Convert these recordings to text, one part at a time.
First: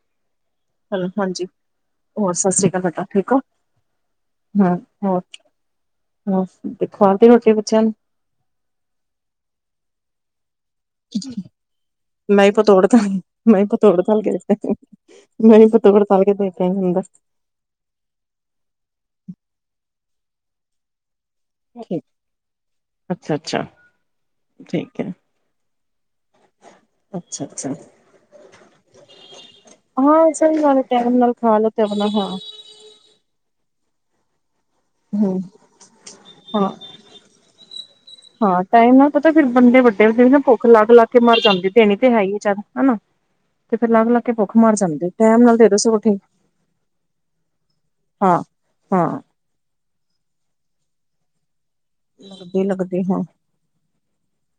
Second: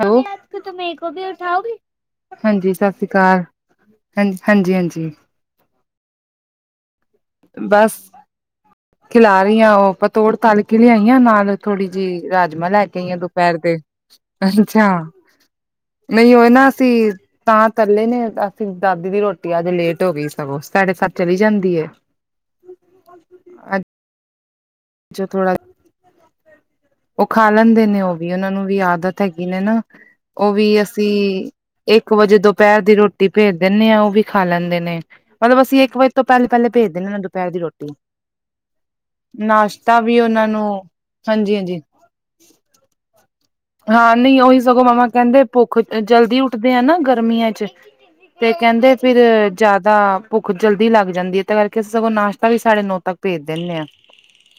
Hello hello ਹਾਂਜੀ ਹੋਰ ਸਤਿ ਹਾਂਜੀ ਸਤ ਬੇਟਾ ਸ੍ਰੀ ਠੀਕ ਹੋ। ਅਕਾਲ ਹਾਂਜੀ ਹਾਂਜੀ ਹਾਂਜੀ ਦੇਖਾ ਤੇ ਰੋਟੇ ਬੱਚਿਆਂ ਬਸ ਨੂੰ ਖਿਲਾ ਰਹੀ ਹਾਂ ਉਹ ਆਪਾਂ ਤੋੜ ਤਲ ਲਿਆਈ ਆ ਨਾਲ ਥੋੜ੍ਹੀ ਜਿਹੀ ਮੈਂ ਹੀ ਰਾਜਮਾਂ ਲੈ ਪਤੋੜ ਕੇ ਤਲ ਆਈਆਂ ਦੁਪਹਿਰ ਦੇ ਅੱਛਾ ਮੇਰੇ ਸੇ ਤੋਂੜ ਤਲ ਕੇ ਨਹੀਂ ਉਹ ਨਾ ਦੇਖਿਆ ਨਿ ਅਸੀਂ ਜਾਂਦਾ ਤਾਂ ਇਕੱਲੇ ਨੇ ਅਸੀਂ ਦਾਦੀ ਦੀ ਰੋਟੀ ਆਜ ਲੇਟ ਹੋ ਗਈ ਸਗੋਂ ਸਾਡੇ ਸੱਤ ਚਲੀ ਜਾਂਦੀ ਠੀਕ ਅੱਛਾ ਅੱਛਾ ਠੀਕ ਹੈ ਅੱਜ ਥੋੜਾ ਉਹ ਅੱਛਾ ਖਾ ਅੱਛਾ ਲੈਂਦੇ ਨੇ ਉਹ ਵੀ ਉਹਨਾਂ ਨੂੰ ਵੀ ਆਦਤ ਹੈਗੀ ਨੇ ਨਾ ਹਾਂ ਉਹ ਸਹੀ ਵੀ ਗੱਲ ਅਸੀਂ ਟਾਈਮ ਨਾਲ ਖਾ ਲੋ ਤੇ ਮਤਲਬ ਇੱਕ ਵਜੇ ਦੁਪਹਿਰ ਦੀ ਰੋਟੀ ਭੇਜ ਦਿੰਦੇ ਹਾਂ ਉਹ ਵੀ ਖਾ ਲੈਂਦੇ ਨੇ ਹਮ ਮਤਲਬ ਅਸੀਂ ਇੱਕ ਵਜੇ ਤੋਂ ਪਹਿਲੇ ਹਾਂ ਪਹਿਲੇ ਭੇਜ ਦੇਨੇ ਆ ਦੁਪਹਿਰ ਦੀ ਰੋਟੀ ਹਾਂ ਟਾਈਮ ਨਾਲ ਪਤਾ ਫੇਿਰ ਬੰਦੇ ਨਾਸ਼ਤਾ ਵੱਡੇ ਹੁੰਦੇ ਵੀ ਨਾ ਉਹਨਾਂ ਭੁੱਖ ਨੂੰ ਲੱਗ ਲਾਗ ਕੇ ਮਰ ਹਾਂਜੀ ਜਾਂਦੀ ਹਾਂਜੀ ਤੇਣੀ ਤੇ ਹੈ ਉ ਚੱਲ ਹਨਾ ਤੇ ਫੇਰ ਲੱਗ ਹਾਂ ਲੱਗ ਕੇ ਨਹੀਂ ਭੁੱਖ ਉਹੀ ਮਰ ਸਗੋਂ ਮਾਮਾ ਜਾਂਦੀ ਟਾਈਮ ਕਹਿੰਦੇ ਨਾਲ ਦੇ ਦੋ ਭੁੱਖ ਸਗੋਂ ਠੀਕ ਜਲਦੀ ਉੱਠਦੇ ਆ ਨਾ ਗਰਮੀਆਂ ਚ ਹਾਂ ਤੇ ਕਹਿੰਦੇ ਹਾਂ ਫਿਰ ਜਿਆਦਾ ਭੁੱਖ ਜਲਦੀ ਲੱਗ ਜਾਂਦੀ ਕਰਕੇ ਅਸੀਂ ਸਗੋਂ ਨਾਸ਼ਤਾ ਵੀ ਲੱਗਦੀ ਸਾਡੇ ਨੂੰ ਲੱਗਦੀ ਤੱਕ ਹਾਂ ਭੇਜ ਦਿੰਦੇ ਹਾਂ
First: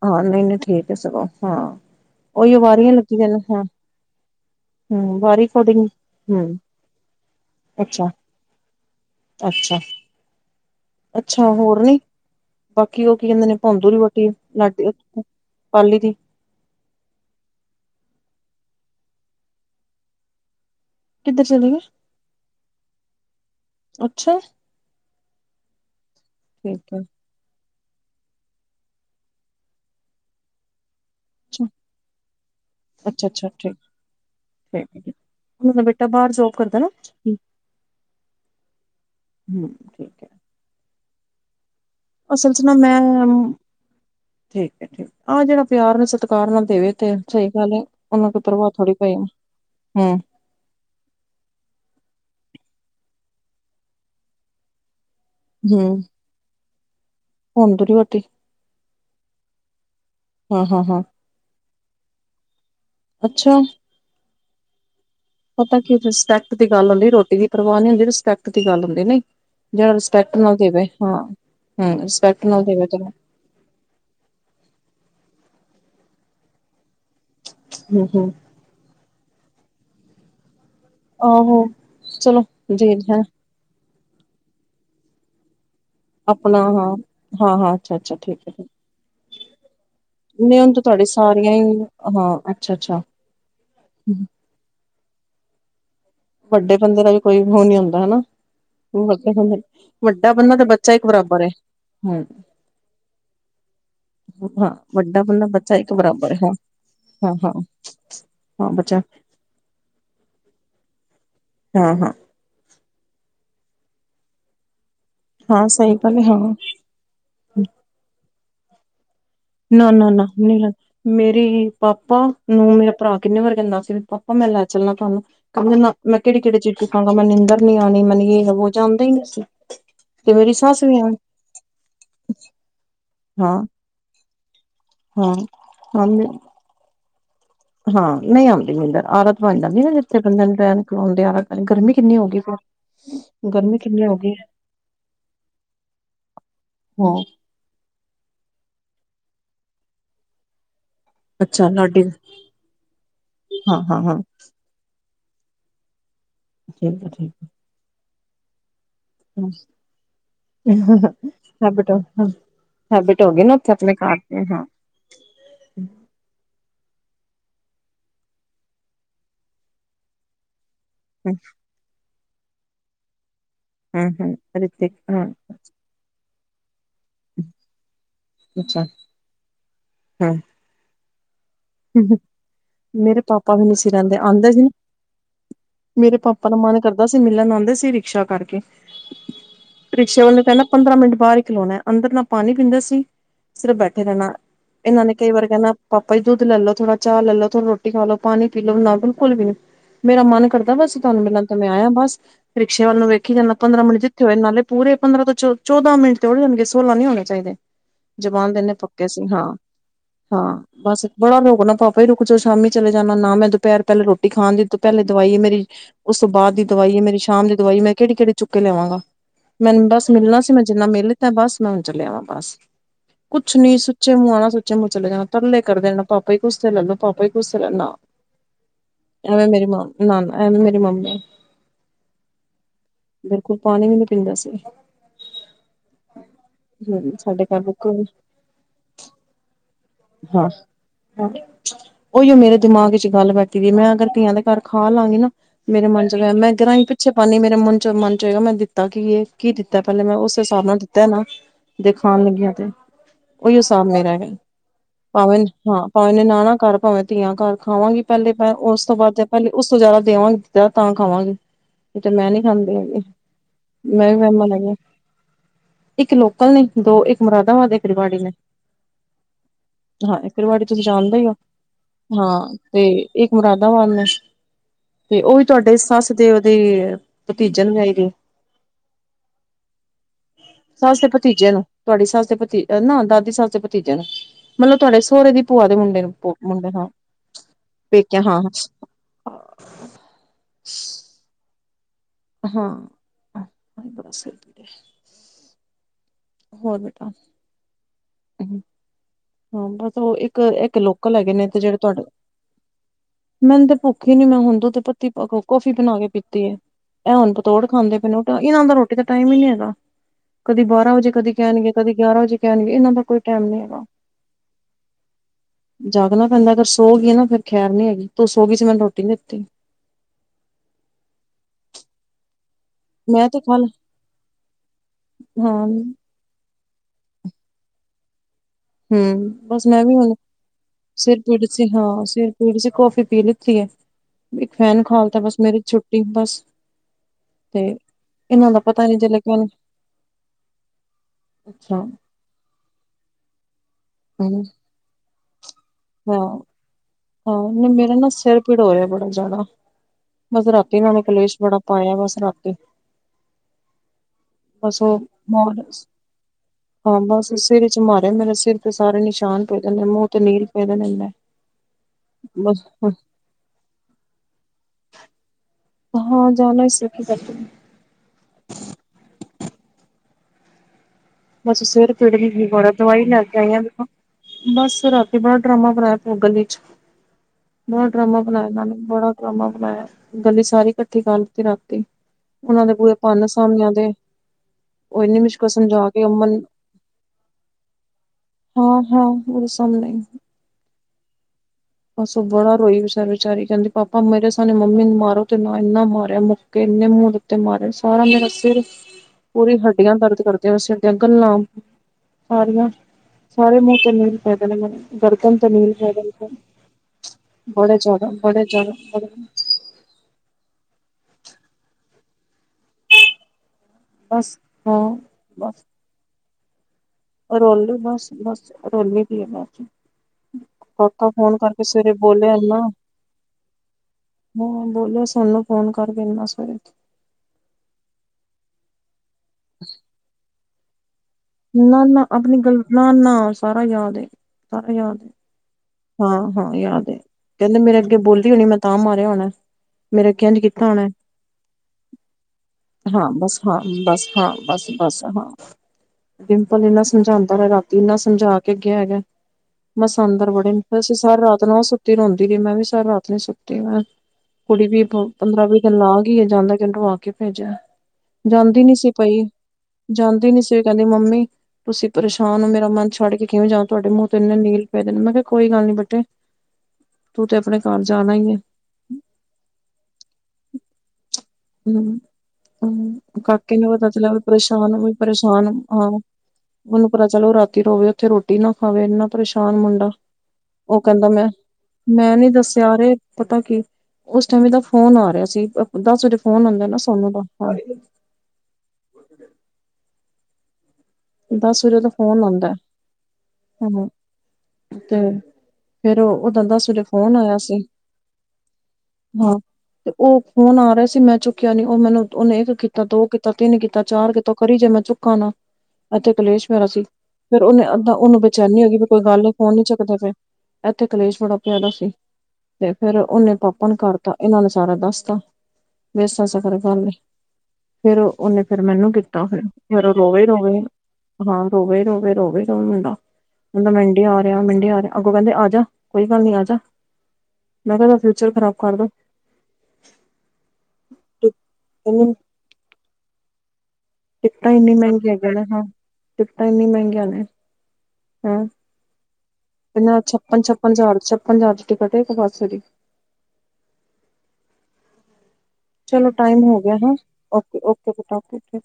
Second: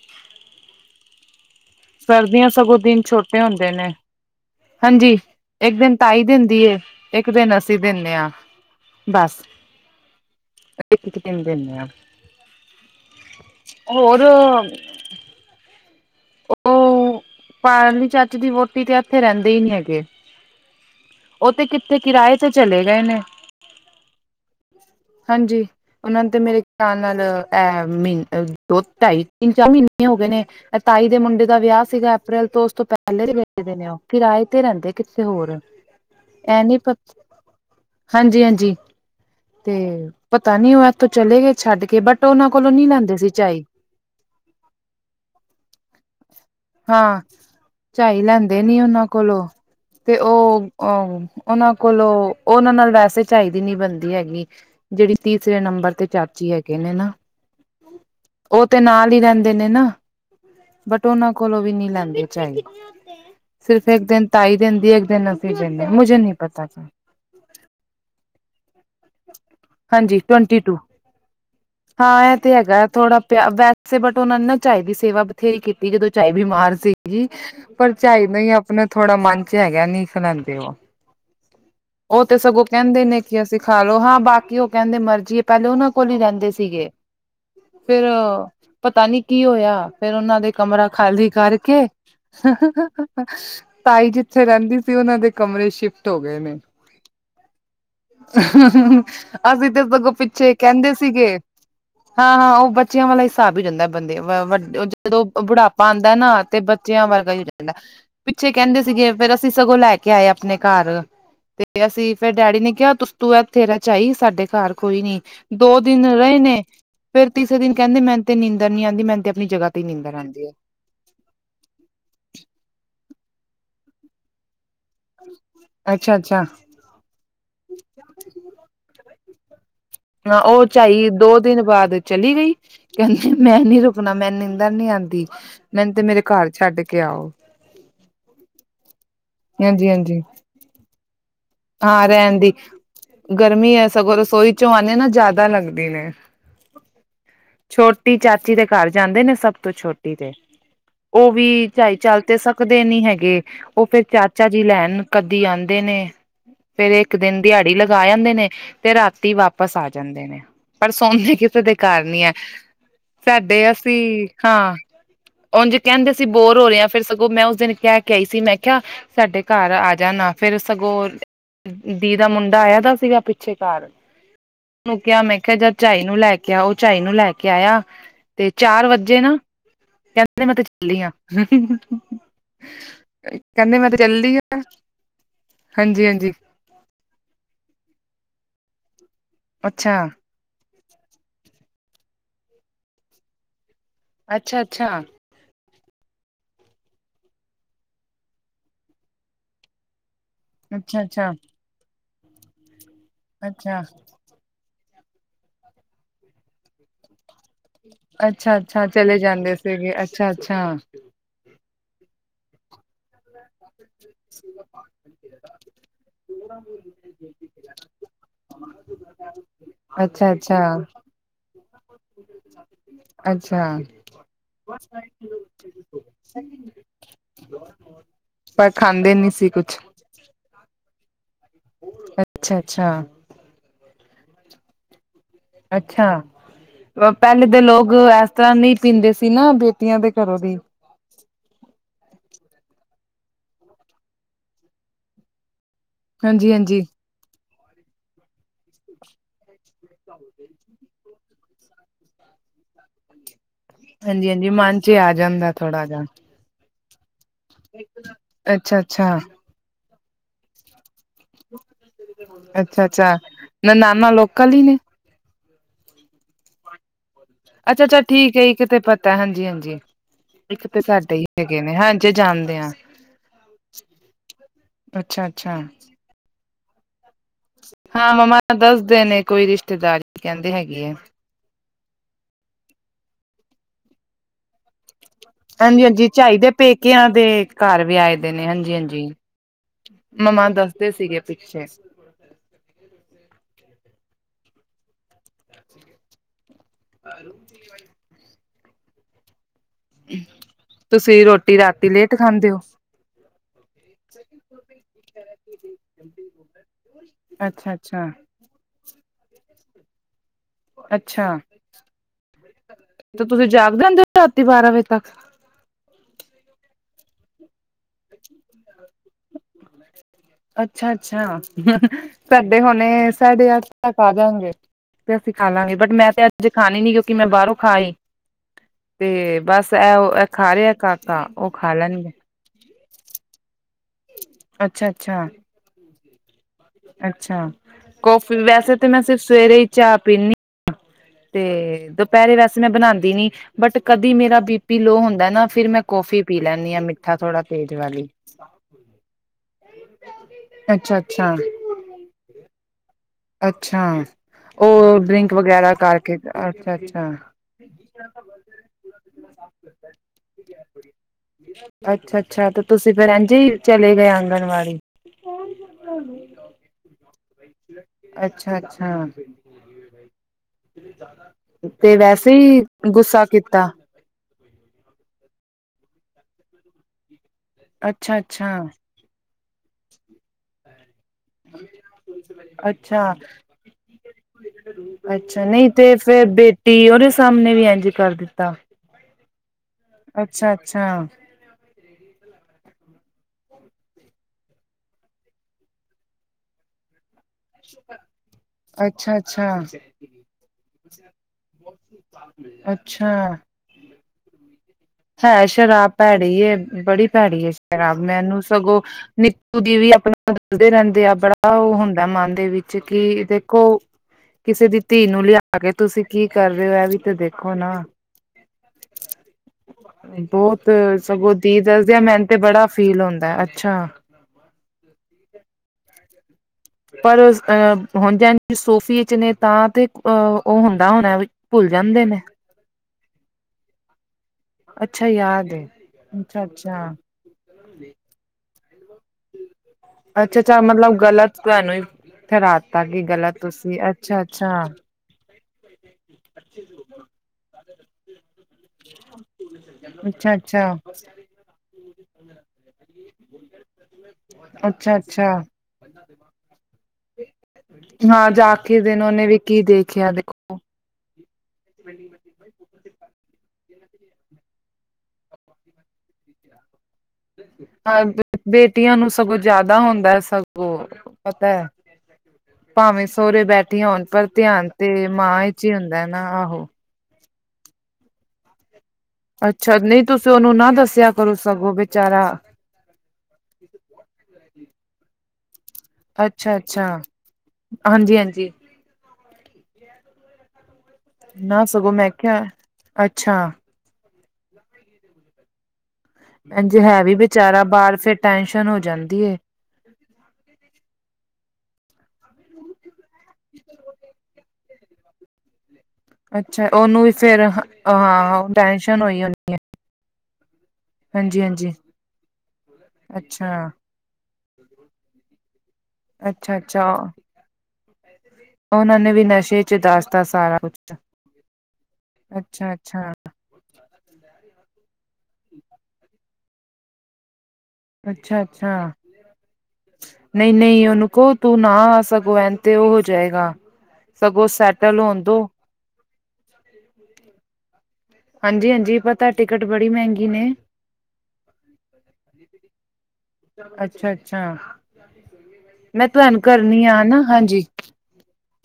ਹਾਂ ਨਹੀਂ ਨਹੀਂ ਠੀਕ ਹੈ ਸਗੋਂ ਹਾਂ ਸਰਦੀਆਂ ਉਹੀ ਓ ਸਗੋਂ ਵਾਰੀਆਂ ਦਿਨ ਲੱਗ ਜਾ ਨੇ ਛੋਟੇ ਹਾਂ ਹੁੰਦੇ ਹਾਂਜੀ ਹੂੰ ਵਾਰੀ ਇੱਕ ਅਕੋਰਡਿੰਗ ਦਿਨ ਤਾਈ ਹੂੰ ਦਿੰਦੀ ਇੱਕ ਦਿਨ ਅਸੀਂ ਅੱਛਾ ਦਿੰਦੇ ਹਾਂ ਬਸ ਅੱਛਾ ਇੱਕ ਇੱਕ ਦਿਨ ਅੱਛਾ ਦਿੰਦੇ ਹੋਰ ਹਾਂ ਨੀ ਬਾਕੀ ਉਹ ਕੀ ਕਹਿੰਦੇ ਨੇ ਭੌਦੂ ਦੀ ਹੋਰ ਵੂਟੀ ਲਾਡੀ ਪੈਲੇ ਦੀ ਉਹ ਪਾਲਲੀ ਚਾਚੇ ਦੀ ਵਹੁਟੀ ਤੇ ਇੱਥੇ ਰਹਿੰਦੇ ਹੀ ਨੀ ਹੈਗੇ ਕਿੱਧਰ ਉਹ ਤੇ ਚਲੇ ਗਏ ਕਿੱਥੇ ਕਿਰਾਏ ਤੇ ਚਲੇ ਗਏ ਨੇ ਅੱਛਾ ਹਾਂਜੀ ਉਹਨਾਂ ਤੇ ਮੇਰੇ ਠੀਕ ਖਿਆਲ ਹੈ ਨਾਲ ਅਹ ਮਹੀ ਦੋ ਢਾਈ ਤਿੰਨ ਚਾਰ ਮਹੀਨੇ ਹੋ ਗਏ ਨੇ ਤਾਈ ਦੇ ਮੁੰਡੇ ਦਾ ਅੱਛਾ ਵਿਆਹ ਸੀਗਾ ਅਪ੍ਰੈਲ ਤੋਂ ਉਸ ਤੋਂ ਪਹਿਲੇ ਅੱਛਾ ਅੱਛਾ ਵੇਚਦੇ ਠੀਕ ਨੇ ਉਹ ਕਿਰਾਏ ਤੇ ਰਹਿੰਦੇ ਠੀਕ ਕਿਥੇ ਹੋਰ ਉਹਨਾਂ ਦਾ ਬੇਟਾ ਬਾਹਰ ਜੋਬ ਇਹ ਨੀ ਕਰਦਾ ਨਾ ਪਤਾ ਹਾਂਜੀ ਹਾਂਜੀ ਹੂੰ ਤੇ ਠੀਕ ਹੈ ਪਤਾ ਨੀ ਹੋ ਇਥੋਂ ਚਲੇ ਗਏ ਛੱਡ ਕੇ ਬਟ ਉਹਨਾਂ ਅਸਲ ਚ ਕੋਲੋਂ ਨਾ ਨੀ ਮੈਂ ਲੈਂਂਦੇ ਸੀ ਚਾਈ ਠੀਕ ਠੀਕ ਆਹ ਜਦੋਂ ਪਿਆਰ ਨਾ ਸਤਿਕਾਰ ਨਾਲ ਦੇਵੇ ਤੇ ਹਾਂ ਸਹੀ ਗੱਲ ਹੈ ਚਾਈ ਉਹਨਾਂ ਕੋਈ ਲੈਂਦੇ ਪ੍ਰਭਾਵ ਨੀ ਥੋੜ੍ਹੀ ਉਹਨਾਂ ਪਏ ਕੋਲੋਂ ਤੇ ਹੂੰ ਉਹ ਉਹ ਉਹਨਾਂ ਕੋਲੋਂ ਉਹਨਾਂ ਨਾਲ ਵੈਸੇ ਚਾਹੀਦੀ, ਨੀ ਬਣਦੀ ਹੈਗੀ। ਜਿਹੜੀ ਤੀਸਰੇ ਨੰਬਰ ਹੂੰ ਤੇ ਚਾਚੀ ਹੈਗੇ ਨੇ ਨਾ, ਭੌਂਦੂ ਦੀ ਵਹੁਟੀ ਉਹ ਤੇ ਨਾਲ ਹੀ ਰਹਿੰਦੇ ਨੇ ਨਾ ਹਾਂ ਹਾਂ ਹਾਂ ਬਟ ਉਹਨਾਂ ਕੋਲੋਂ ਵੀ ਨਹੀਂ ਲੈਂਦੇ ਚਾਹੀ ਅੱਛਾ। ਸਿਰਫ ਇੱਕ ਦਿਨ ਤਾਈ ਦਿੰਦੀ, ਇੱਕ ਦਿਨ ਅਸੀਂ ਪਤਾ ਦਿੰਦੇ ਕੀ ਮੁਝੇ ਨਹੀਂ ਰਿਸਪੈਕਟ ਦੀ ਪਤਾ ਗੱਲ ਹੁੰਦੀ ਰੋਟੀ ਦੀ ਪਰਵਾਹ ਨਹੀਂ ਹੁੰਦੀ, ਰਿਸਪੈਕਟ ਦੀ ਗੱਲ ਹੁੰਦੀ ਨਹੀਂ। ਜਿਹੜਾ ਹਾਂਜੀ ਰਿਸਪੈਕਟ ਨਾਲ ਟਵੰਟੀ ਟੂ। ਦੇਵੇ ਹਾਂ, ਹੂੰ ਰਿਸਪੈਕਟ ਨਾਲ ਦੇਵੇ ਜਿਹੜਾ ਪ ਵੈਸੇ, ਬਟ, ਉਹ ਨੇ ਨਾ ਚਾਈ ਦੀ ਸੇਵਾ ਬਥੇਰੀ ਕੀਤੀ, ਜਦੋਂ ਝਾਈ ਬਿਮਾਰ ਸੀ, ਤੇ ਪਰ ਹਮ ਝਾਈ ਹਮ ਨੂੰ ਹੀ ਆਪਣਾ ਥੋੜ੍ਹਾ ਮਨ ਚ ਹੈਗਾ, ਨਹੀਂ ਖਲਾਂਦੇ ਉਹ ਆਹੋ ਉਹ ਤੇ ਚਲੋ ਸਗੋਂ ਜੀ ਕਹਿੰਦੇ ਨੇ ਹੈ ਕਿ ਅਸੀਂ ਖਾ ਲਓ ਹਾਂ, ਬਾਕੀ ਉਹ ਕਹਿੰਦੇ ਮਰਜ਼ੀ ਪਹਿਲੇ ਉਹਨਾਂ ਕੋਲ ਹੀ ਰਹਿੰਦੇ ਆਪਣਾ ਸੀਗੇ, ਹਾਂ ਹਾਂ ਹਾਂ ਅੱਛਾ ਫੇਰ ਅੱਛਾ ਠੀਕ ਹੈ ਪਤਾ ਨੀ ਕੀ ਹੋਇਆ। ਫੇਰ ਉਹਨਾਂ ਦੇ ਨਹੀਂ ਹੁਣ ਤਾਂ ਕਮਰਾ ਤੁਹਾਡੀ ਖਾਲੀ ਸਾਰੀਆਂ ਹੀ ਕਰਕੇ ਹਾਂ ਅੱਛਾ ਅੱਛਾ ਤਾਈ ਜਿੱ ਉਥੇ ਰਹਿੰਦੀ ਸੀ, ਉਹਨਾਂ ਦੇ ਕਮਰੇ ਸ਼ਿਫ ਹੋ ਗਏ ਨੇ, ਵੱਡੇ ਬੰਦੇ ਦਾ ਵੀ ਕੋਈ ਉਹ ਨੀ ਹੁੰਦਾ ਹਨਾ ਵੱਡੇ ਬੰਦੇ ਅਸੀਂ ਤੇ ਵੱਡਾ ਪਿੱਛੇ ਬੰਦਾ ਤੇ ਕਹਿੰਦੇ ਬੱਚਾ ਇੱਕ ਸੀਗੇ ਬਰਾਬਰ ਹੈ ਹਮ ਹਾਂ, ਹਾਂ, ਉਹ ਬੱਚਿਆਂ ਵਾਲਾ ਹਿਸਾਬ ਹੀ ਜਾਂਦਾ ਬੰਦੇ ਹਾਂ ਵੱਡ ਵੱਡਾ ਬੰਦਾ ਬੱਚਾ ਬੁਢਾਪਾ ਇੱਕ ਆਉਂਦਾ ਬਰਾਬਰ ਹੈ ਨਾ ਹਾਂ ਤੇ ਬੱਚਿਆਂ ਵਰਗਾ ਹਾਂ ਹੀ ਹਾਂ ਰਹਿੰਦਾ, ਪਿੱਛੇ ਹਾਂ ਕਹਿੰਦੇ ਬੱਚਾ ਸੀਗੇ ਫੇਰ ਅਸੀਂ ਸਗੋਂ ਲੈ ਕੇ ਆਏ, ਆਪਣੇ ਘਰ ਤੇ ਹਾਂ ਹਾਂ ਅਸੀਂ ਫਿਰ ਡੈਡੀ ਨੇ ਕਿਹਾ, ਤੂੰ ਇਥੇ ਰੇਹ ਚਾਈ ਸਾਡੇ ਘਰ ਕੋਈ ਨੀ ਹਾਂ ਦੋ ਸਹੀ ਦਿਨ ਗੱਲ ਹੈ ਰਹੇ ਹਾਂ ਨੇ ਫੇਰ ਤੀਸਰੇ ਦਿਨ ਕਹਿੰਦੇ ਮੈ ਤੇ ਨਿੰਦਰ ਨੀ ਆਂਦੀ ਮੈਂ ਤੇ ਆਪਣੀ ਜਗਾ ਨਾ, ਨਾ, ਨਾ, ਨਹੀਂ ਨਾ ਮੇਰੀ ਪਾਪਾ ਨੂੰ ਮੇਰਾ ਭਰਾ ਕਿੰਨੇ ਵਾਰ ਕਹਿੰਦਾ ਸੀਗਾ ਉਹ ਮੈਂ ਲੈ ਚੱਲਾ ਤੁਹਾਨੂੰ ਕਹਿੰਦਾ ਮੈਂ ਅੱਛਾ-ਅੱਛਾ ਕਿਹੜੀ-ਕਿਹੜੇ ਚੀਜ਼ ਰਾਤਾਂ ਮੈਂ ਨਿੰਦਰ ਨੀ ਆਉਣੀ ਮਤਲਬ ਇਹ ਜਾਂਦਾ ਹੀ ਨੀ ਸੀ। ਤੇ ਮੇਰੀ ਉਹ ਸੱਸ ਵੀ ਚਾਈ ਐਵੇਂ ਦੋ ਦਿਨ ਬਾਅਦ ਚਲੀ ਗਈ ਕਹਿੰਦੇ, ਮੈਂ ਹਾਂ-ਹਾਂ ਨੀ ਰੁਕਣਾ ਮੈਂ ਨਿੰਦਰ ਨੀ ਆਉਂਦੀ। ਹਾਂ ਮੈਨੂੰ ਤੇ ਮੇਰੇ ਹਾਂ ਘਰ ਛੱਡ ਕੇ ਆਓ। ਹਾਂ, ਨਹੀਂ ਆਉਂਦੀ ਨਿੰਦਰ ਆਦਤ ਬਣ ਜਾਂਦੀ ਹਾਂਜੀ ਨਾ ਜਿੱਥੇ ਹਾਂਜੀ ਬੰਦੇ ਨੂੰ ਰਹਿਣ ਦੀ ਸੋਦੇ ਆ। ਗਰਮੀ ਹਾਂ ਕਿੰਨੀ ਹੋ ਰਹਿਣ ਗੀ ਦੀ ਫਿਰ ਗਰਮੀ ਹੈ, ਕਿੰਨੀ ਹੋ ਸਗੋਂ ਗਈ ਹੈ। ਰਸੋਈ ਚੋਂ ਆਉਂਦੇ ਨਾ ਜ਼ਿਆਦਾ ਲੱਗਦੀ ਨੇ ਹਾਂ। ਛੋਟੀ ਚਾਚੀ ਦੇ ਘਰ ਜਾਂਦੇ ਨੇ ਸਭ ਤੋਂ ਛੋਟੀ ਦੇ ਉਹ ਵੀ ਅੱਛਾ ਚਾਈ ਲਾਡੀ ਚੱਲ ਤੇ ਸਕਦੇ ਨੀ ਹੈਗੇ, ਉਹ ਫੇਰ ਹਾਂ-ਹਾਂ-ਹਾਂ ਚਾਚਾ ਜੀ ਲੈਣ ਕੱਦੀ ਆਉਂਦੇ ਨੇ, ਫੇਰ ਠੀਕ ਹੈ ਇੱਕ ਠੀਕ ਦਿਨ ਦਿਹਾੜੀ ਲਗਾ ਜਾਂਦੇ ਨੇ ਤੇ ਰਾਤੀ ਤੀ ਹੈ। ਵਾਪਿਸ ਆ ਜਾਂਦੇ ਨੇ ਪਰ ਸੋਨੇ ਕਿਸੇ ਦੇ ਹੈਬਿਟ ਘਰ ਨੀ ਹੈ। ਹੈਬਿਟ ਹੋ ਗਈ ਨਾ ਸਾਡੇ ਉੱਥੇ ਆਪਣੇ ਅਸੀਂ ਘਰ ਤੇ ਹਾਂ, ਉਝ ਕਹਿੰਦੇ ਸੀ ਬੋਰ ਹੋ ਰਹੇ ਹਾਂ, ਫਿਰ ਸਗੋਂ ਮੈਂ ਉਸ ਦਿਨ ਕਹਿ ਕੇ ਆਈ ਸੀ, ਮੈਂ ਕਿਹਾ ਸਾਡੇ ਘਰ ਆ ਜਾਣਾ, ਫੇਰ ਸਗੋਂ ਹਾਂ। ਦੀ ਦਾ ਮੁੰਡਾ ਆਇਆ ਦਾ ਸੀਗਾ, ਪਿੱਛੇ ਕਾਰ ਹੂੰ-ਹੂੰ-ਹੂੰ ਰਿਤਿਕ ਕਿਹਾ, ਹਾਂ ਮੈਂ ਕਿਹਾ ਜਦ ਚਾਈ ਨੂੰ ਲੈ ਕੇ ਆਓ, ਚਾਈ ਨੂੰ ਲੈ ਕੇ ਆਇਆ ਤੇ ਅੱਛਾ ਚਾਰ ਵੱਜੇ ਨਾ ਕਹਿੰਦੇ, ਹਾਂ ਮੈਂ ਤ ਚੱਲੀਆਂ ਮੇਰੇ ਪਾਪਾ ਵੀ ਨਹੀਂ ਸੀ ਤੇ ਰੈਂਦੇ ਚੱਲੀ ਆਉਂਦੇ ਆ ਸੀ, ਹਾਂਜੀ ਮੇਰੇ ਪਾਪਾ ਹਾਂਜੀ ਆਪਾਂ ਦਾ ਮਨ ਕਰਦਾ ਸੀ, ਮਿਲਣ ਆਉਂਦੇ ਸੀ ਰਿਕਸ਼ਾ ਕਰਕੇ, ਅੱਛਾ ਰਿਕਸ਼ੇ ਵੱਲ ਨੂੰ ਕਹਿੰਣਾ ਪੰਦਰਾਂ ਮਿੰਟ ਬਾਹਰ ਹੀ ਖਲਾਉਣਾ ਅੰਦਰ ਨਾ ਪਾਣੀ ਪੀਂਦਾ ਸੀ, ਸਿਰਫ ਬੈਠੇ ਰਹਿਣਾ ਅੱਛਾ ਅੱਛਾ ਇਹਨਾਂ ਨੇ ਕਈ ਵਰਗ ਨਾ ਪਾਪਾ ਹੀ ਦੁੱਧ ਲੈਲੋ, ਥੋੜਾ ਚਾਹ ਲੈ ਲ ਲੋ, ਥੋੜਾ ਰੋਟੀ ਖਾਲੋ, ਪਾਣੀ ਪੀਲੋ ਨਾ ਬਿਲਕੁਲ ਵੀ ਨ ਮੇਰਾ ਮਨ ਕਰਦਾ ਬਸ ਅੱਛਾ ਤੁਹਾਨੂੰ ਅੱਛਾ ਮਿਲ ਮੈਂ ਆਇਆ ਬਸ, ਰਿਕਸ਼ੇ ਵੱਲ ਨੂੰ ਵੇਖੀ ਜਾਂਦਾ ਅੱਛਾ ਪੰਦਰਾਂ ਮਿੰਟ ਚ ਏ ਨਾਲੇ ਪੂਰੇ ਪੰਦਰਾਂ ਤੋਂ ਚ ਚੌਦਾਂ ਮਿੰਟ ਤੇ ੜ ਜਾਣਗੇ ਸੋਲਾਂ ਨੀ ਹੋਣੇ ਚਾਹੀਦੇ ਜਵਾਨ ਅੱਛਾ ਦੇਨੇ ਅੱਛਾ ਪੱਕੇ ਚਲੇ ਸੀ ਹਾਂ, ਜਾਂਦੇ ਸੀਗੇ ਅੱਛਾ ਹਾਂ, ਅੱਛਾ ਬਸ ਬੜਾ ਰੁ ਨਾ ਪਾਪਾ ਹੀ ਰੁਕ ਜਾੋ ਸ਼ਾਮੀ ਚਲੇ ਜਾਣਾ ਨਾ, ਮੈਂ ਦੁਪਹਿਰ ਪਹਿਲੇ ਰੋਟੀ ਖਾਣ ਦੀ ਪਹਿਲੇ ਦਵਾਈਏ ਮੇਰੀ ਉਸ ਤੋਂ ਬਾਅਦ ਦੀ ਦਵਾਈ ਹੈ, ਮੇਰੀ ਸ਼ਾਮ ਦੀ ਦਵਾਈ, ਮੈਂ ਕਿਹੜੀ-ਕਿਹੜੀ ਚੁੱਕ ਕੇ ਲਿਆਵਾਂਗਾ। ਮੈਨ ਬਸ ਅੱਛਾ ਮਿਲਣਾ ਸੀ ਅੱਛਾ ਮੈਂ ਜਿੰਨਾ ਮਿਲ ਬਸ, ਮੈਂ ਹੁਣ ਚਲੇਿਆ ਆ ਬਸ, ਕੁਛ ਨੀ ਅੱਛਾ ਸੁੱਚੇ ਮੂੰਹ ਆਉਣਾ ਸੁੱਚੇ ਮੂੰਹ ਚਲੇ ਜਾਣਾ ਤਰਲੇ ਕਰ ਦੇਣਾ ਪਾਪਾ ਹੀ ਕੁਛ ਲੈ ਲੂੰ ਪਾਪਾ ਹੀ ਕੁਛ ਲਣਾ ਪਰ ਖਾਂਦੇ ਨੀ ਐਵੇਂ ਸੀ ਮੇਰੀ ਕੁਛ ਮਾਂ ਨਾ ਨਾ ਐਵੇਂ ਮੇਰੀ ਮੰਮੀ ਅੱਛਾ ਅੱਛਾ, ਬਿਲਕੁਲ ਪਾਣੀ ਵੀ ਨੀ ਪੀਂਦਾ ਸੀ। ਅੱਛਾ, ਸਾਡੇ ਪਹਿਲੇ ਘਰ ਤਾਂ ਲੋਕ ਬਿਲਕੁਲ ਇਸ ਤਰ੍ਹਾਂ ਨਹੀਂ ਪੀਂਦੇ ਸੀ ਨਾ। ਤਿਆਂ ਦੇ ਘਰੋਂ ਹਾਂ ਦੀ ਉਹੀਓ ਮੇਰੇ ਦਿਮਾਗ ਚ ਗੱਲ ਬੈਠ ਦੀ ਮੈਂ ਅਗਰ ਤੀਆਂ ਦੇ ਘਰ ਖਾ ਲਵਾਂਗੀ ਨਾ। ਮੇਰੇ ਮਨ ਚ ਮੈਂ ਹਾਂਜੀ ਗਰਾਾਂ ਹਾਂਜੀ ਹੀ ਪਿੱਛੇ ਪਾਉਂਦੀ ਮੇਰੇ ਮਨ ਚ ਮਨ ਚ ਹੋਏਗਾ ਮੈਂ ਦਿੱਤਾ ਕੀ ਇਹ ਕੀ ਦਿੱਤਾ ਦਿੱਤਾ ਪਹਿਲੇ ਮੈਂ ਉਸ ਹਿਸਾਬ ਨਾਲ ਦਿੱਤਾ ਨਾ ਦੇ ਖਾਣ ਲੱਗੀਆਂ ਤੇ ਉਹੀ ਹਿਸਾਬ ਮੇਰਾ ਹਾਂਜੀ ਹੈ। ਹਾਂਜੀ ਮਨ ਚ ਆ ਭਵੇਨ ਜਾਂਦਾ ਹਾਂ ਥੋੜਾ ਜਿਹਾ ਭਵੇ ਨਨਾਣਾ ਘਰ ਭਾਵੇਂ। ਤਿਆਂ ਘਰ ਖਾਵਾਂਗੀ ਪਹਿਲੇ ਅੱਛਾ ਉਸ ਤੋਂ ਅੱਛਾ ਬਾਅਦ ਪਹਿਲੇ ਉਸ ਤੋਂ ਜ਼ਿਆਦਾ ਦੇਵਾਂਗੀ ਜ ਤਾਂ ਖਾਵਾਂਗੇ। ਜੈ ਤੇ ਮੈਂ ਨੀ ਖਾਂਦੇ ਅੱਛਾ ਹੈਗੇ ਅੱਛਾ ਮੈਂ ਨਨਾਨਾ ਵੀ ਮਹਿਮਾਂ ਲੋਕਲ ਹੀ ਲਗੇ। ਨੇ ਇੱਕ ਲੋਕਲ ਨੇ ਦੋ, ਇੱਕ ਮੁਰਾਦਾਬਾਦ ਇੱਕ ਰੀਵਾੜੀ ਨੇ ਇਥੇ ਤੇ ਪਤਾ ਤਾਂ ਹਾਂਜੀ ਹਾਂਜੀ ਹਾਂ ਇਕ ਰੇਵਾੜੀ ਇੱਕ ਤੇ ਤੁਸੀਂ ਸਾਡੇ ਜਾਣਦੇ ਹੀ ਹੋ ਹੈਗੇ ਨੇ ਹਾਂਜੀ ਹਾਂ ਜਾਣਦੇ ਤੇ ਇੱਕ ਮੁਰਾਦਾਬਾਦ ਨੇ ਤੇ ਅੱਛਾ ਉਹ ਵੀ ਅੱਛਾ ਤੁਹਾਡੇ ਸੱਸ ਦੇ ਉਹਦੇ ਭਤੀਜੇ ਨੂੰ ਵਿਆਈ ਦੀ ਹਾਂ ਮੰਮਾ ਦੱਸਦੇ ਨੇ ਕੋਈ ਰਿਸ਼ਤੇਦਾਰੀ ਕਹਿੰਦੇ ਹੈਗੇ ਆ। ਸੱਸ ਦੇ ਭਤੀਜੇ ਨੂੰ, ਤੁਹਾਡੀ ਸਸ ਤੇ ਭਤੀ ਨਾ ਦਾਦੀ ਸਸ ਦੇ ਭਤੀਜੇ ਨੂੰ, ਮਤਲਬ ਤੁਹਾਡੇ ਸਹੁਰਰੇ ਦੀ ਭੂਆ ਦੇ ਹਾਂਜੀ ਮੁੰਡੇ ਹਾਂਜੀ ਨੂੰ ਚਾਈ ਦੇ ਮੁੰਡੇ ਹਾਂ ਪੇਕਿਆਂ ਦੇ ਘਰ ਵੀਆਏ ਪੇਕਿਆ ਦੇ ਹਾਂ ਨੇ ਹਾਂਜੀ ਹਾਂਜੀ ਮਮਾ ਦੱਸਦੇ ਸੀਗੇ ਪਿੱਛੇ ਹਾਂ ਹਾਏ ਬੜਾ ਸੀਰ ਦੁੱਖ ਹੋਰ ਵੈ ਹੈਲੋ ਹਾਂ ਬਸ ਉਹ ਇੱਕ ਇੱਕ ਲੋਕਲ ਤੁਸੀਂ ਹੈਗੇ ਨੇ ਰੋਟੀ ਤੇ ਜਿਹੜੇ ਰਾਤੀ ਤੁਹਾਡੇ ਲੇਟ ਖਾਂਦੇ ਹੋ ਮੈਨੂੰ ਭੁੱਖ ਹੀ ਨੀ ਮੈਂ ਹੁਣ ਦੁੱਧ ਪੱਤੀ ਕਾਫੀ ਬਣਾ ਕੇ ਪੀਤੀ ਆ ਇਹ ਹੁਣ ਪਤੋੜ ਅੱਛਾ ਖਾਂਦੇ ਪਏ ਅੱਛਾ ਨੇ ਇਹਨਾਂ ਦਾ ਰੋਟੀ ਦਾ ਟਾਈਮ ਹੀ ਨਹੀਂੀ ਹੈਗਾ ਕਦੀ ਬਾਰਾਂ ਵਜੇ ਕਦੀ ਅੱਛਾ ਕਹਿਣਗੇ ਕਦੇ ਗਿਆਰਾਂ ਵਜੇ ਕਹਿਣਗੇ ਇਹਨਾਂ ਦਾ ਕੋਈ ਤੇ ਟਾਈਮ ਤੁਸੀਂ ਨੀ ਜਾਗ ਹੈਗਾ ਜਾਂਦੇ ਰਾਤੀ ਬਾਰਾਂ ਵਜੇ ਤੱਕ ਜਾਗ ਨਾ ਪੈਂਦਾ ਅਗਰ ਸੋ ਗਈ ਨਾ ਫਿਰ ਖੈਰ ਨੀ ਹੈਗੀ ਤੂੰ ਸੋ ਗਈ ਸੀ ਮੈਨੂੰ ਰੋਟੀ ਨ ਦਿੱਤੀ। ਅੱਛਾ ਅੱਛਾ ਕਰਦੇ ਹੁਣੇ ਮੈਂ ਤੇ ਸਾਡੇ ਖਾ ਅੱਜ ਲ ਤੱਕ ਆ ਜਾਗੇ ਤੇ ਅਸੀਂ ਖਾ ਹਾਂ ਲਵਾਂਗੇ ਬਟ ਮੈਂ ਤੇ ਅੱਜ ਅੇ ਖਾਣੀ ਨੀ ਕਿਉਕਿ ਮੈਂ ਬਾਰੋ ਖਾਈ ਆਈ ਹਮ ਤੇ ਬਸ ਮੈਂ ਵੀ ਇਹ ਹੁਣ ਉਹ ਇਹ ਖਾ ਰਿਹਾ ਕਾਕਾ ਉਹ ਖਾ ਲੈਣਗੇ ਵੈਸੇ ਕਫੀ ਪੀ ਲਿੱਤੀ ਹੈ ਇੱਕ ਫੈਨ ਅੱਛਾ ਖਾਓ ਤੇ ਅੱਛਾ ਬਸ ਮੇਰੀ ਛੁੱਟੀ ਬਸ ਅੱਛਾ ਤੇ ਕਫੀ ਇਹਨਾਂ ਦਾ ਵੈਸੇ ਪਤਾ ਤਾਂ ਨੀ ਮੈਂ ਜੇ ਸਿਰਫ ਲੱਗਿਆ ਸਵੇਰੇ ਹੀ ਚਾਹ ਪੀਂਨੀ ਅੱਛਾ ਤੇ ਦੁਪਹਿਰੇ ਵੈਸੇ ਮੈਂ ਬਣਾਉਂਦੀ ਨੀ ਬਟ ਕਦੀ ਮੇਰਾ ਹਾਂ ਬੀਪੀ ਲੋਹ ਹੁੰਦਾ ਨਾ ਫਿਰ ਮੈਂ ਕੋਫੀ ਪੀ ਲੈਂਦੀ ਆਾਂ ਮਿੱਠਾ ਥੋੜਾ ਤੇਜ਼ ਵਾਲੀ ਫਿਰ ਰੋਇਆ ਬੜਾ ਜਿਆਦਾ ਬਸ ਰਾਤੀ ਨਾਲ ਅੱਛਾ ਨੇ ਅੱਛਾ ਕਲੇਸ਼ ਬੜਾ ਪਾਇਆ ਬਸ ਰਾਤੀ ਅੱਛਾ ਬਸ ਉਹ ਡਰਿੰਕ ਮੋਰ ਵਗੈਰਾ ਕਰਕੇ ਅੱਛਾ ਹਾਂ ਅੱਛਾ ਬਸ ਸਿਰ ਚ ਮਾਰਿਆ ਮੇਰੇ ਸਿਰ ਸਾਰੇ ਨਿਸ਼ਾਨ ਪੈ ਜਾਂਦੇ ਨੇ ਮੂੰਹ ਤੇ ਨੀਲ ਪੈਂ ਅੱਛਾ ਅੱਛਾ ਤੇ ਤੁਸੀਂ ਫੇਿਰ ਇੰਝ ਚਲੇ ਗਏ ਆਂਗਣਵਾੜੀ ਹੋਰ ਜਾਣਾ ਹਾਂ ਜਾਣਾ ਹੀ ਸੀ ਕਿ ਕਰਦੇ ਅੱਛਾ ਅੱਛਾ ਸੀਰ ਤੇ ਭੀੜ ਨਿ ਵੈਸੇ ਠੀਕ ਹੀ ਹੋ ਰਿਹਾ ਦਵਾਈ ਲੈ ਗੁੱਸਾ ਕੇ ਆਈਆ ਕੀਤਾ ਦੇਖੋ ਬਸ ਰਾਤੀ ਬੜਾ ਡਰਾਮਾ ਬਣਾਇਆ ਪੋਗਲ ਵਿੱਚ ਬੜਾ ਅੱਛਾ ਡਰਾਮਾ ਬਣਾਇਆ ਅੱਛਾ ਇਹਨਾਂ ਨੇ ਬੜਾ ਾ ਬਣਾ ਗਲੀ ਸਾਰੀ ਇਕੱਠੀ ਕਰ ਤੇ ਰਾਤੀ ਉਨਾਂ ਦੇ ਬੂਏ ਅੱਛਾ ਭਨ ਸਾਮਨੇਆਂ ਦੇ, ਓ ਏਨੀ ਅੱਛਾ ਮੁਸ਼ਕਲ ਨਹੀਂ ਸਮਜਾ ਤੇ ਫੇਰ ਬੇਟੀ ਓਦੇ ਸਾਮਨੇ ਵੀ ਏਂਜ ਕਰ ਦਿਤਾ [unintelligible] ਅੱਛਾ, ਅੱਛਾ। ਬਸ ਐ ਬੜਾ ਰੋਈ ਵਿਚਰ, ਵਿਚਾਰੀ ਕੈੰਦੀ ਪਾਪਾ ਮੇਰੇ ਸਾਮਨੇ ਮੰਮੀ ਨੂ ਮਾਰੋ ਤੇ ਨਾ ਏਨਾ ਮਾਰੇਆ ਮੁੱਕੇ ਇੰਨੇ ਮੂੰਹ ਤੇ ਮਾਰੇ ਸਾਰਾ ਮੇਰਾ ਸਿਰ, ਅੱਛਾ ਪੂਰੀ ਅੱਛਾ ਹੱਡੀਆਂ ਦਰਦ ਕਰਦੀਆਂ ਸਿਰ ਦੀਆਂ ਗੱਲਾਂ ਸਾਰੀਆਂ, ਅੱਛਾ ਸਾਰੇ ਮੂੰਹ ਤੇ ਨੀਲ ਪੈਗੇ ਨੇ, ਮੈਨੂੰ ਗਰਦਨ ਹੈ ਤੇ ਨੀਲ ਪੈ ਸ਼ਰਾਬ ਗਏ ਨੇ ਭੈੜੀ ਏ, ਬੜੀ ਭੈੜੀ ਏ ਬੜੇ ਸ਼ਰਾਬ, ਜ਼ਿਆਦਾ ਮੈਨੂੰ ਬੜੇ ਜ਼ਿਆਦਾ ਸਗੋਂ ਬੜੇ ਨਿ [unintelligible] ਦਸਦੇ ਰੈਂਦੇ ਆ, ਬੜਾ ਓ ਹੋਂਦਾ ਐ ਮਨ ਦੇ ਵਿੱਚ, ਕਿ ਦੇਖੋ ਬਸ ਕਿਸੇ ਦੀ ਹਾਂ ਧੀ ਨੂ ਲੇਆ ਬਸ ਕੇ ਤੂਸੀ ਕੀ ਕਰੇਔ ਏਵੀ ਰੋਲੀ ਬਸ, ਬਸ ਰੋਲੀਗੀ ਮੈਂ ਬੋਤ, ਸਗੋਂ ਦੀ ਕਰਕੇ ਸਵੇਰੇ ਦੱਸਦੇ ਐ ਮੈਨ ਬੋਲਿਆ ਤੇ ਬੜਾ ਫੀਲ ਹੋਂਦੈ, ਅੱਛਾ ਹੂੰ, ਬੋਲਆ ਸਾਨੂ ਫੋਨ ਕਾਰਕੇ ਏਨਾ ਸਵੇਰੇ ਪਰ ਅ ਹੁਣ ਜਾ ਸੂਫੀ਼ ਇਚ ਨੇ ਤਾਂ ਤੇ ਅ ਓ ਹੁੰਦਾ ਹੋਣਾ ਵੀ ਨਾ, ਨਾ ਅਪਣੀ ਗਲ ਨਾ, ਨਾ ਸਾਰਾ ਯਾਦ ਏ ਸਾਰਾ ਅੱਛਾ, ਏ ਯਾਦ ਏ ਹਾਂ, ਅੱਛਾ ਹਾਂ ਯਾਦ ਅੱਛਾ ਏ, ਕੈਂਦੇ ਮੇਰੇ ਅਗੇ ਬੋਲੀ ਹੋਣੀ ਏ ਮੈਂ ਤਾਂ ਮਾਰੇਆ ਹੋਣਾ ਅੱਛਾ ਅੱਛਾ [unintelligible] ਮਤਲਬ ਗਲਤ ਤੁਹਾਨੂੰ ਠਹਿਰਾਤਾ ਕਿ ਹਾਂ, ਗਲਤ ਬਸ ਹਾਂ, ਤੁਸੀਂ ਬਸ ਅੱਛਾ ਹਾਂ, ਅੱਛਾ ਬਸ, ਬਸ ਹਾਂ, ਡਿੰਪਲ ਇੰਨਾ ਸਮਜਾਂਦਾ ਰੇਆ ਰਾਤੀ, ਇਨਾ ਸਮਜਾ ਕੇ ਗੇਆ ਹੈਗਾ, ਮਸਾ ਅੰਦਰ ਅੱਛਾ ਅੱਛਾ ਵੜੇਨ ਛੇ ਸਾਰੀ ਰਾਤ ਨਾ ਓ ਸੁੱਤੀ ਰੋਂਦੀ ਰੀ ਮੈਂ ਵੀ ਸਾਰੀ ਰਾਤ ਨੀ ਸੁੱਤੀ ਮੈਂ ਕੁੜੀ ਵੀ ਪ, ਅੱਛਾ ਅੱਛਾ ਪੰਦਰਾਂ ਵੀਹ ਦਿਨ ਲਾ ਗੀ ਏ, ਜਾਂਦੇ ਦੇਨ ਰੂਆ ਕੇ ਭੇਜੈ ਹਾਂ ਜਾ ਜਾਂਦੀ ਨੀ ਕੇ ਸੀ ਦਿਨ ਪਈ, ਉਹਨੇ ਵੀ ਕੀ ਦੇਖਿਆ ਦੇਖੋ ਜਾਂਦੀ ਸੇ ਕੈਂਦੀ ਮੰਮੀ, ਤੁਸੀਂ ਪਰੇਸ਼ਾਨ ਓ, ਮੇਰਾ ਮਨ ਛੱਡ ਕੇ ਕਿਵੇਂ ਜਾਓ ਤੂਆਡੇੂ ਮੂੰਹ ਤੇ ਇਨੇ ਨੀਲ ਪਏਦੇ ਨੇ, ਮੈਂ ਕੇਆ ਕੋਈ ਗਲ ਨੀ ਬੇਟੇ ਤੂੰ ਤੇ ਆਪਣੇ ਘਰ ਹਾਂ ਜਾਣਾ ਬ, ਹੀ ਏ ਬੇਟੀਆਂ ਨੂ ਸਗੋ ਜਾਦਾ ਹੁੰਦੈ ਸਗੋ, ਪਤੈ ਹੂੰ ਭਾਵੇਂ ਹੂੰ ਸੋਰੇ ਕਾਕੇ ਨੂੰ ਬੈਠੀਆਂ ਪਤਾ ਹੋਨ ਚਲਿਆ ਵੀ ਪਰ ਧੇਆਨ ਪਰੇਸ਼ਾਨ ਵੀ ਤੇ, ਮਾਂ ਪਰੇਸ਼ਾਨ ਇਚ ਈ ਹਾਂ ਹੁੰਦੈ ਨਾ ਆਹੋ ਉਹਨੂੰ ਪਤਾ ਚਲੇ ਓ ਰਾਤੀ ਰੋਵੇ ਉਥੇ ਰੋਟੀ ਨਾ ਖਾਵੇ ਏਨਾ ਪਰੇਸ਼ਾਨ ਅੱਛਾ ਮੁੰਡਾ, ਨਹੀਂ ਤੁਸੀਂ ਉਹਨੂੰ ਨਾ ਓ ਕੈਂਦਾ ਦੱਸਿਆ ਮੈਂ, ਕਰੋ ਸਗੋਂ ਬੇਚਾਰਾ ਮੈਂਵੀ ਦਸ ਪਿਆਰੇ, ਪਤਾ ਕੀ ਉਸ ਟੈਮ ਇਦਾ ਫੋਨ ਆ ਰੇਆ ਸੀ ਅ ਦਸ ਵਜੇ ਫੋਨ ਅੱਛਾ ਆਂਦੈ ਨਾ ਅੱਛਾ ਮਾਨੂ ਤਾ [unintelligible] ਹਾਂਜੀ, ਹਾਂਜੀ। ਦਸ ਨਾ ਵਜੇ ਤਾ ਸਗੋਂ ਮੈਂ ਫੋਨ ਕਿਹਾ ਆਂਦੈ, ਅੱਛਾ ਹੂੰ ਤੇ, ਫੇਰ ਓ ਏਂਜ ਹੈ ਵੀ ਵਿਚਾਰਾ ਬਾਰ ਫੇਰ ਟੈਨਸ਼ਨ ਹੋ ਜਾਂਦੀ ਏ ਹਾਂ ਤੇ ਓ, ਫੋਨ ਆ ਰੇਆ ਸੀ ਮੈਂ ਚੁਕੇਆ ਨੀ ਓ ਮੈਨੂੰ, ਓਨੇ ਏਕ ਕੀਤਾ ਦੋ ਕੀਤੇ ਤਿਨ ਕੀਤਾ, ਚਾਰ ਕਿਤੇ ਕਰੀ ਚਲੇ ਚੁਕਾ ਨਾ ਏਥੇ ਕਲੇਸ਼ ਪੇਰੇਆ ਅੱਛਾ ਸੀ, ਉਹਨੂੰ ਵੀ ਫੇਰ ਫਿਰ ਓਨੇ ਏਦਾਂ ਉਨੂ ਹਾਂ ਬੇਚੈਨੀ ਹੋਗੀ ਵੀ ਕੋਈ ਟੈਸ਼ਨ ਹੋਈ ਗਲ ਏ ਉਹਨੂੰ। ਫੋਨ ਨੀ ਚਕਦੇ ਪੇ ਏਥੇ ਕਲੇਸ਼ ਬੜਾ ਹਾਂਜੀ ਪੇਆਦਾ ਹਾਂਜੀ ਸੀ ਤੇ ਫੇਰ ਓਨੇ ਪਾਪਾ ਅੱਛਾ ਨੂ ਕਰਤਾ ਏਨਾਂ ਨੇ ਸਾਰਾ ਦਸਤਾ ਅੱਛਾ ਅੱਛਾ [unintelligible] ਫੇਰ, ਉਨੇ ਫੇਰ ਮੈਨੂ ਉਹਨਾਂ ਨੇ ਵੀ ਕੀਤਾ ਫੇਰ, ਨਸ਼ੇ ਚ ਫੇਰ ਓ ਦੱਸਤਾ ਰੋਵੇ ਈ ਰੋਵੇ ਸਾਰਾ ਕੁਛ ਹਾਂ, ਰੋਵੇ ਈ ਰੋਵੇ, ਰੋਵੇ ਈ ਰੋਵੇ ਅੱਛਾ ਮੁੰਡਾ ਅੱਛਾ ਬਂਦਾ ਮੰਡੇ ਆ ਰੇਆ, ਮੰਡੇ ਆ ਰੇਆ ਅਗੋਂ ਕੈਂਦੇ ਆ ਜਾ, ਕੋਈ ਗਲ ਨੀ ਆਜਾ ਅੱਛਾ, ਦੋ ਅੱਛਾ, ਨਈ, ਨਈ ਓਨੂ ਕਓ ਕਹਿੰਦੀ ਤੂ ਨਾ ਆ ਸਗੋ ਐਨ ਤੇ ਓ ਹੋ ਜਾਏਗਾ ਸਗੋਂ ਟਿਕਟਾਂ ਇਨੀ ਸੈਟਲ ਮੈੰਗੀਆਂ ਹੋਣ ਹੈਗੀਆਂ ਦੋ ਨੇ ਹਾਂ, ਟਿਕਟਾਂ ਇਨੀ ਮੈੰਗੀਆਂ ਨੇ ਹਾਂਜੀ, ਹਾਂਜੀ। ਪਤਾ ਟਿਕਟ ਬੜੀ ਪੰਜਾ, ਮਹਿੰਗੀ ਛੱਪਨ, ਨੇ ਛੱਪਨ ਜ੍ਹਾਰ, ਛੱਪਨ ਜ੍ਹਾਰ ਦੀ ਟਿਕਟ ਏ ਏਕ ਪਾਸੇ ਦੀ ਅੱਛਾ-ਅੱਛਾ ਮੈਂ ਚਲੋ ਤੁਹਾਨੂੰ ਟਾਈਮ ਹੋ ਗਿਆ ਕਰਨੀ ਹ ਆ ਹਨਾ ਓਕੇ ਹਾਂਜੀ। ਓਕੇ